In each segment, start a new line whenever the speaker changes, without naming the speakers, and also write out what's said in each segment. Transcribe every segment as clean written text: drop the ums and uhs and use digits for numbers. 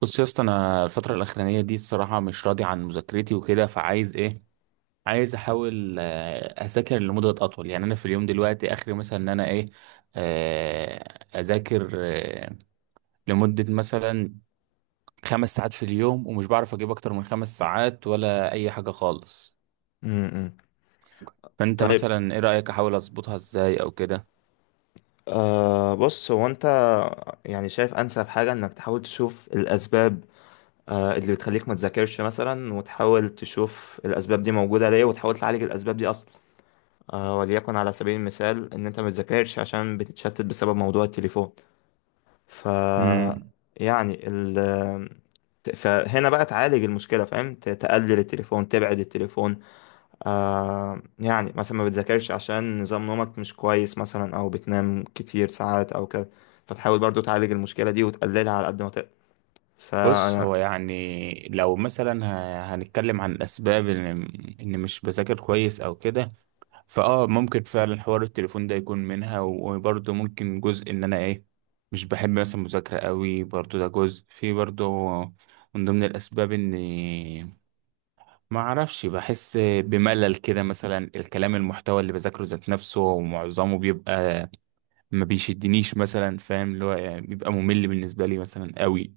بص يا اسطى، انا الفتره الاخرانيه دي الصراحه مش راضي عن مذاكرتي وكده، فعايز ايه؟ عايز احاول، اذاكر لمده اطول. يعني انا في اليوم دلوقتي اخري، مثلا ان انا ايه، آه، اذاكر لمده مثلا خمس ساعات في اليوم، ومش بعرف اجيب اكتر من خمس ساعات ولا اي حاجه خالص.
امم
فانت
طيب.
مثلا ايه رايك؟ احاول اظبطها ازاي او كده؟
بص، هو انت يعني شايف انسب حاجة انك تحاول تشوف الاسباب، اللي بتخليك ما تذاكرش مثلا، وتحاول تشوف الاسباب دي موجودة ليه، وتحاول تعالج الاسباب دي اصلا. وليكن على سبيل المثال ان انت ما بتذاكرش عشان بتتشتت بسبب موضوع التليفون. ف
امم.
يعني ال فهنا بقى تعالج المشكلة. فاهم، تقلل التليفون، تبعد التليفون. يعني مثلا ما بتذاكرش عشان نظام نومك مش كويس مثلا، او بتنام كتير ساعات او كده. فتحاول برضو تعالج المشكلة دي وتقللها على قد ما تقدر.
بص،
فانا.
هو يعني لو مثلا هنتكلم عن الاسباب إن مش بذاكر كويس او كده، فاه ممكن فعلا حوار التليفون ده يكون منها، وبرضه ممكن جزء ان انا ايه، مش بحب مثلا مذاكرة قوي، برضه ده جزء في، برضه من ضمن الاسباب. اني ما اعرفش، بحس بملل كده مثلا، الكلام المحتوى اللي بذاكره ذات نفسه ومعظمه بيبقى ما بيشدنيش مثلا، فاهم، اللي هو يعني بيبقى ممل بالنسبة لي مثلا قوي.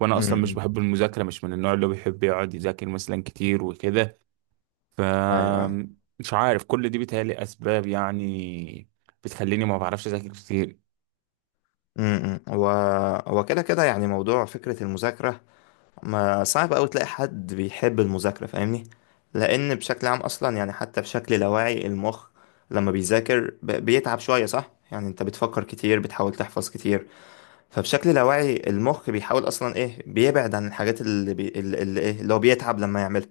وانا
م-
اصلا مش
م.
بحب المذاكرة، مش من النوع اللي هو بيحب يقعد يذاكر مثلا كتير وكده. ف
ايوه.
مش عارف، كل دي بيتهيألي أسباب يعني بتخليني ما بعرفش أذاكر كتير.
م- م. هو، هو كده يعني. موضوع فكرة المذاكرة ما صعب أوي تلاقي حد بيحب المذاكرة، فاهمني؟ لأن بشكل عام أصلا، يعني حتى بشكل لاواعي، المخ لما بيذاكر بيتعب شوية، صح؟ يعني أنت بتفكر كتير، بتحاول تحفظ كتير. فبشكل لاواعي المخ بيحاول اصلا ايه، بيبعد عن الحاجات اللي ايه، اللي هو بيتعب لما يعملها.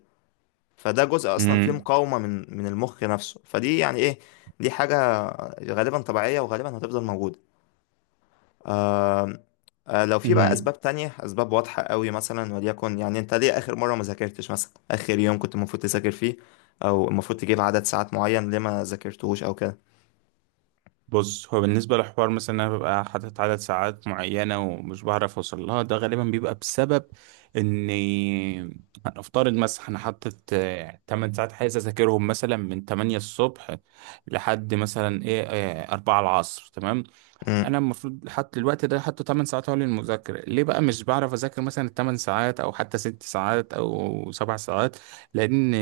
فده جزء اصلا فيه
امم،
مقاومة من المخ نفسه، فدي يعني ايه، دي حاجة غالبا طبيعية وغالبا هتفضل موجودة. آم، لو في بقى
امم.
اسباب تانية، اسباب واضحة قوي مثلا، وليكن يعني انت ليه اخر مرة ما ذاكرتش مثلا؟ اخر يوم كنت المفروض تذاكر فيه او المفروض تجيب عدد ساعات معين، ليه ما ذاكرتوش او كده؟
بص، هو بالنسبة لحوار مثلا إن أنا ببقى حاطط عدد ساعات معينة ومش بعرف أوصل لها، ده غالبا بيبقى بسبب إني، هنفترض مثلا أنا حاطط 8 ساعات عايز أذاكرهم، مثلا من 8 الصبح لحد مثلا إيه، 4 العصر، تمام. انا
مم،
المفروض حط الوقت ده، حطه 8 ساعات هو للمذاكره، ليه بقى مش بعرف اذاكر مثلا 8 ساعات، او حتى 6 ساعات او 7 ساعات؟ لان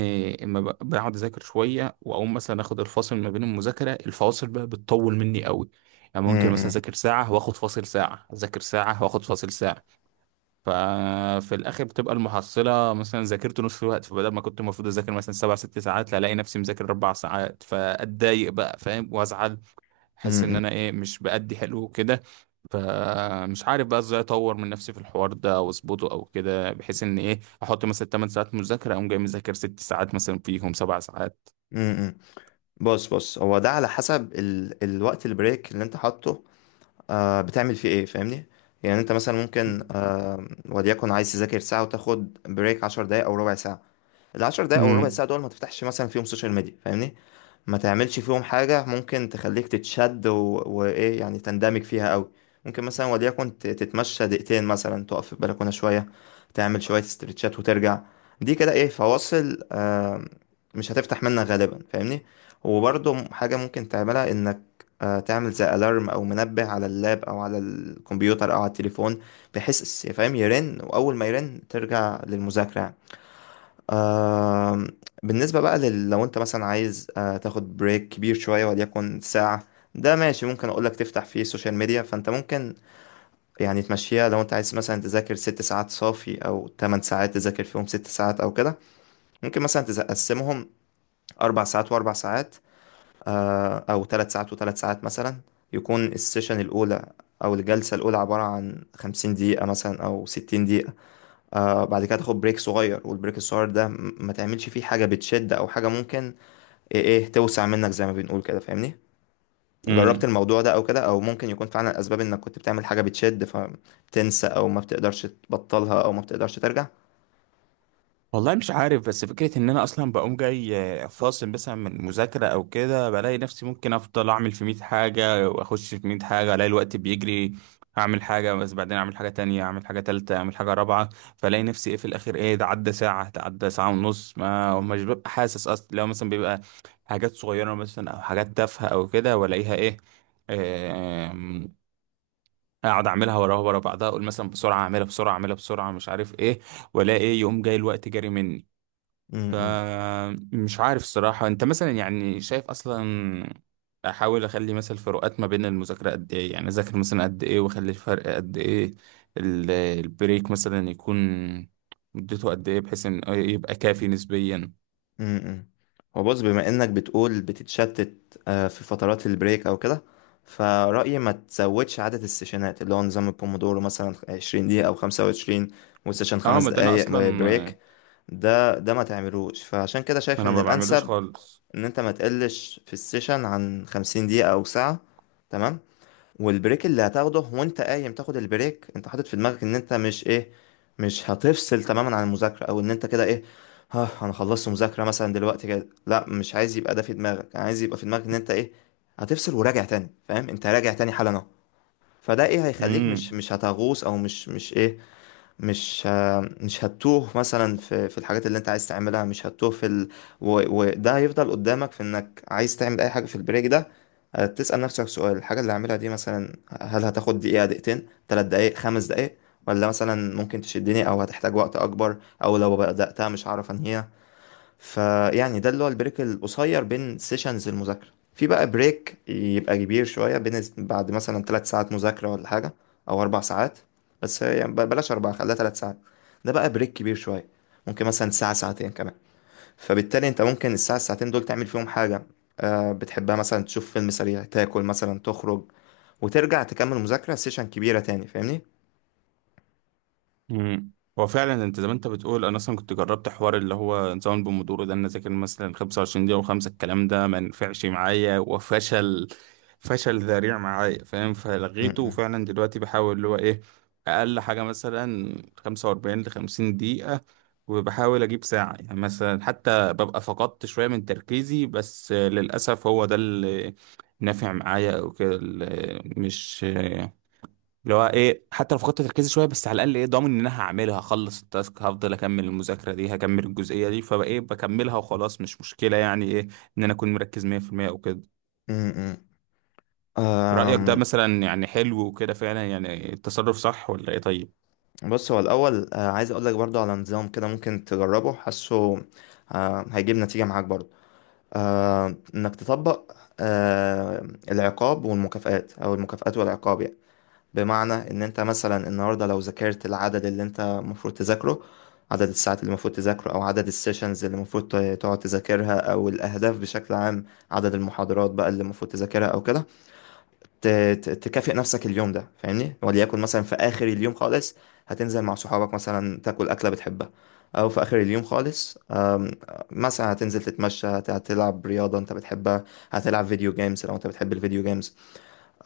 اما بقعد اذاكر شويه واقوم مثلا اخد الفاصل، ما بين المذاكره الفواصل بقى بتطول مني قوي. يعني ممكن
مم،
مثلا
مم،
اذاكر ساعه واخد فاصل ساعه، اذاكر ساعه واخد فاصل ساعه. ففي الاخر بتبقى المحصله مثلا ذاكرت نص الوقت، فبدل ما كنت المفروض اذاكر مثلا سبع ست ساعات، لا الاقي نفسي مذاكر اربع ساعات، فاتضايق بقى، فاهم، وازعل. احس ان
مم،
انا ايه، مش بأدي حلو كده. فمش عارف بقى ازاي اطور من نفسي في الحوار ده واظبطه او كده، بحيث ان ايه، احط مثلا 8 ساعات مذاكره، اقوم جاي مذاكر 6 ساعات مثلا، فيهم 7 ساعات.
مم، مم. بص بص، هو ده على حسب الوقت البريك اللي انت حاطه، بتعمل فيه ايه، فاهمني؟ يعني انت مثلا ممكن وليكن عايز تذاكر ساعة وتاخد بريك عشر دقايق او ربع ساعة. العشر دقايق او ربع ساعة دول ما تفتحش مثلا فيهم سوشيال ميديا، فاهمني. ما تعملش فيهم حاجة ممكن تخليك تتشد وإيه يعني، تندمج فيها أوي. ممكن مثلا وليكن تتمشى دقيقتين مثلا، تقف في البلكونة شوية، تعمل شوية استرتشات وترجع. دي كده إيه، فواصل آه، مش هتفتح منك غالبا، فاهمني. وبرضه حاجة ممكن تعملها، إنك تعمل زي ألارم أو منبه على اللاب أو على الكمبيوتر أو على التليفون، بحيث فاهم يرن، وأول ما يرن ترجع للمذاكرة. آم، بالنسبة بقى لو انت مثلا عايز تاخد بريك كبير شوية وليكن ساعة، ده ماشي. ممكن اقولك تفتح فيه السوشيال ميديا. فانت ممكن يعني تمشيها. لو انت عايز مثلا تذاكر ست ساعات صافي او تمن ساعات تذاكر فيهم ست ساعات او كده، ممكن مثلا تقسمهم اربع ساعات واربع ساعات، او ثلاث ساعات وثلاث ساعات مثلا. يكون السيشن الاولى او الجلسة الاولى عبارة عن خمسين دقيقة مثلا او ستين دقيقة. بعد كده تاخد بريك صغير. والبريك الصغير ده ما تعملش فيه حاجة بتشد أو حاجة ممكن إيه, توسع منك، زي ما بنقول كده، فاهمني. جربت
امم.
الموضوع ده أو كده؟ أو ممكن يكون فعلا الأسباب إنك كنت بتعمل حاجة بتشد فتنسى، أو ما بتقدرش تبطلها، أو ما بتقدرش ترجع.
والله مش عارف، بس فكرة ان انا اصلا بقوم جاي فاصل مثلا من المذاكرة او كده، بلاقي نفسي ممكن افضل اعمل في 100 حاجة واخش في 100 حاجة، الاقي الوقت بيجري. اعمل حاجة، بس بعدين اعمل حاجة تانية، اعمل حاجة تالتة، اعمل حاجة رابعة، فلاقي نفسي ايه في الاخر، ايه ده، عدى ساعة، ده عدى ساعة ونص، ما مش ببقى حاسس اصلا. لو مثلا بيبقى حاجات صغيرة مثلا او حاجات تافهة او كده، والاقيها ايه، آم، اقعد اعملها وراها ورا بعضها، اقول مثلا بسرعه اعملها بسرعه اعملها بسرعه، مش عارف ايه ولا ايه، يقوم جاي الوقت جاري مني.
امم.
فمش عارف الصراحة، انت مثلا يعني شايف اصلا احاول اخلي مثلا فروقات ما بين المذاكرة قد ايه، يعني اذاكر مثلا قد ايه واخلي الفرق قد ايه؟ البريك مثلا يكون مدته قد ايه، بحيث ان يبقى كافي نسبيا؟
امم. هو بص، بما انك بتقول بتتشتت في فترات البريك او كده، فرأيي ما تزودش عدد السيشنات. اللي هو نظام البومودورو مثلا 20 دقيقة او 25 وسيشن
اه،
خمس
ما ده انا
دقايق
اصلا،
بريك، ده ما تعملوش. فعشان كده شايف
انا
ان
ما بعملوش
الانسب
خالص.
ان انت ما تقلش في السيشن عن 50 دقيقة او ساعة، تمام. والبريك اللي هتاخده وانت قايم تاخد البريك، انت حاطط في دماغك ان انت مش ايه، مش هتفصل تماما عن المذاكرة، او ان انت كده ايه، ها انا خلصت مذاكرة مثلا دلوقتي كده. لا، مش عايز يبقى ده في دماغك، انا عايز يبقى في دماغك ان انت ايه، هتفصل وراجع تاني، فاهم، انت راجع تاني حالا اهو. فده ايه، هيخليك مش
مم.
مش هتغوص، او مش ايه، مش هتتوه مثلا في الحاجات اللي انت عايز تعملها، مش هتتوه في و... وده هيفضل قدامك، في انك عايز تعمل اي حاجة في البريك ده، تسأل نفسك سؤال: الحاجة اللي هعملها دي مثلا هل هتاخد دقيقة، دقيقتين، تلات دقايق، خمس دقايق؟ ولا مثلا ممكن تشدني او هتحتاج وقت اكبر، او لو بدأتها مش هعرف انهيها؟ فيعني ده اللي هو البريك القصير بين سيشنز المذاكرة. في بقى بريك يبقى كبير شوية بين، بعد مثلا ثلاث ساعات مذاكرة ولا حاجة، أو أربع ساعات. بس يعني بلاش أربعة، خليها ثلاث ساعات. ده بقى بريك كبير شوية، ممكن مثلا ساعة، ساعتين كمان. فبالتالي أنت ممكن الساعة الساعتين دول تعمل فيهم حاجة بتحبها مثلا، تشوف فيلم سريع، تاكل مثلا، تخرج، وترجع تكمل مذاكرة سيشن كبيرة تاني، فاهمني؟
مم. هو فعلا انت زي ما انت بتقول، انا اصلا كنت جربت حوار اللي هو نظام البومودورو ده، ان أنا اذاكر مثلا 25 دقيقه وخمسه، الكلام ده ما نفعش معايا، وفشل فشل ذريع معايا، فاهم،
م-
فلغيته.
م-
وفعلا دلوقتي بحاول اللي هو ايه، اقل حاجه مثلا 45 ل 50 دقيقه، وبحاول اجيب ساعه، يعني مثلا حتى ببقى فقدت شويه من تركيزي، بس للاسف هو ده اللي نافع معايا او كده، اللي مش اللي هو ايه، حتى لو فقدت تركيزي شويه، بس على الاقل ايه، ضامن ان انا هعملها، هخلص التاسك، هفضل اكمل المذاكره دي، هكمل الجزئيه دي، فبقى ايه بكملها وخلاص. مش مشكله يعني ايه، ان انا اكون مركز 100% او كده.
م- م.
رايك ده
أم،
مثلا يعني حلو وكده؟ فعلا يعني التصرف صح ولا ايه؟ طيب.
بص، هو الأول عايز أقولك برضو على نظام كده ممكن تجربه، حاسه هيجيب نتيجة معاك برضو، إنك تطبق العقاب والمكافآت أو المكافآت والعقاب يعني. بمعنى إن أنت مثلا النهاردة لو ذاكرت العدد اللي أنت المفروض تذاكره، عدد الساعات اللي المفروض تذاكره أو عدد السيشنز اللي المفروض تقعد تذاكرها، أو الأهداف بشكل عام، عدد المحاضرات بقى اللي المفروض تذاكرها أو كده، ت- تكافئ نفسك اليوم ده، فاهمني. وليكن مثلا في اخر اليوم خالص هتنزل مع صحابك مثلا، تاكل اكله بتحبها، او في اخر اليوم خالص مثلا هتنزل تتمشى، هتلعب رياضه انت بتحبها، هتلعب فيديو جيمز لو انت بتحب الفيديو جيمز.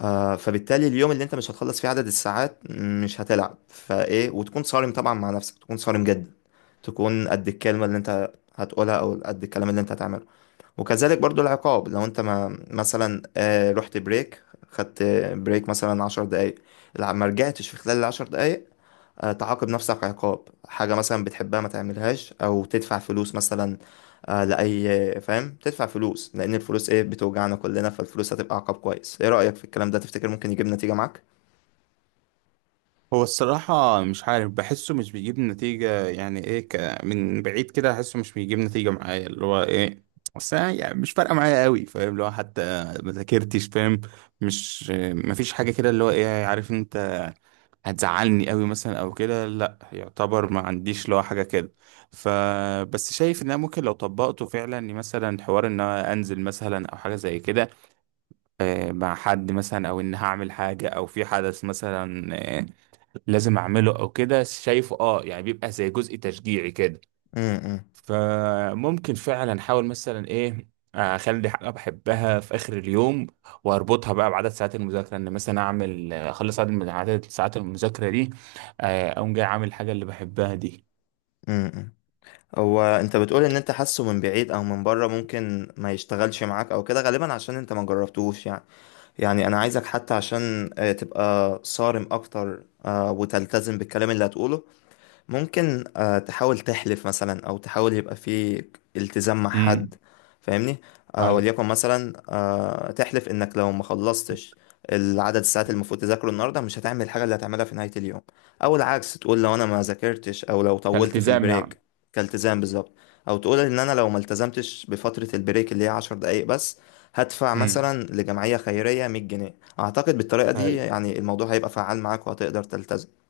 فبالتالي اليوم اللي انت مش هتخلص فيه عدد الساعات مش هتلعب. فايه، وتكون صارم طبعا مع نفسك، تكون صارم جدا، تكون قد الكلمه اللي انت هتقولها او قد الكلام اللي انت هتعمله. وكذلك برضو العقاب، لو انت ما مثلا رحت بريك، خدت بريك مثلا عشر دقايق، لا، ما رجعتش في خلال العشر دقايق، تعاقب نفسك عقاب، حاجة مثلا بتحبها ما تعملهاش، أو تدفع فلوس مثلا. لأي، فاهم، تدفع فلوس لأن الفلوس إيه، بتوجعنا كلنا، فالفلوس هتبقى عقاب كويس. إيه رأيك في الكلام ده؟ تفتكر ممكن يجيب نتيجة معاك؟
هو الصراحة مش عارف، بحسه مش بيجيب نتيجة يعني ايه، من بعيد كده احسه مش بيجيب نتيجة معايا اللي هو ايه. بس أنا يعني مش فارقة معايا قوي، فاهم، اللي هو حتى ما ذاكرتش، فاهم، مش، مفيش حاجة كده اللي هو ايه، عارف انت هتزعلني قوي مثلا او كده، لا، يعتبر ما عنديش لو حاجه كده. فبس شايف ان انا ممكن لو طبقته فعلا، إني مثلا حوار ان انا انزل مثلا او حاجه زي كده مع حد مثلا، او ان هعمل حاجه او في حدث مثلا آه، لازم اعمله او كده، شايفه اه، يعني بيبقى زي جزء تشجيعي كده.
امم.
فممكن فعلا احاول مثلا ايه، اخلي حاجه بحبها في اخر اليوم، واربطها بقى بعدد ساعات المذاكره، ان مثلا اعمل اخلص عدد من عدد ساعات المذاكره دي، اقوم جاي عامل الحاجه اللي بحبها دي.
امم. هو انت بتقول ان انت حاسه من بعيد او من بره ممكن ما يشتغلش معاك او كده، غالبا عشان انت ما جربتوش يعني. يعني انا عايزك حتى عشان تبقى صارم اكتر، وتلتزم بالكلام اللي هتقوله. ممكن تحاول تحلف مثلا، او تحاول يبقى في التزام مع حد،
امم،
فاهمني.
ايوه،
وليكن مثلا تحلف انك لو ما خلصتش العدد الساعات المفروض تذاكره النهارده، مش هتعمل الحاجه اللي هتعملها في نهايه اليوم. او العكس، تقول لو انا ما ذاكرتش او لو طولت في
كالتزام
البريك،
يعني.
كالتزام بالظبط. او تقول ان انا لو ما التزمتش بفتره البريك اللي هي عشر دقايق بس، هدفع
امم.
مثلا لجمعيه خيريه 100 جنيه. اعتقد بالطريقه دي يعني الموضوع هيبقى فعال معاك، وهتقدر تلتزم.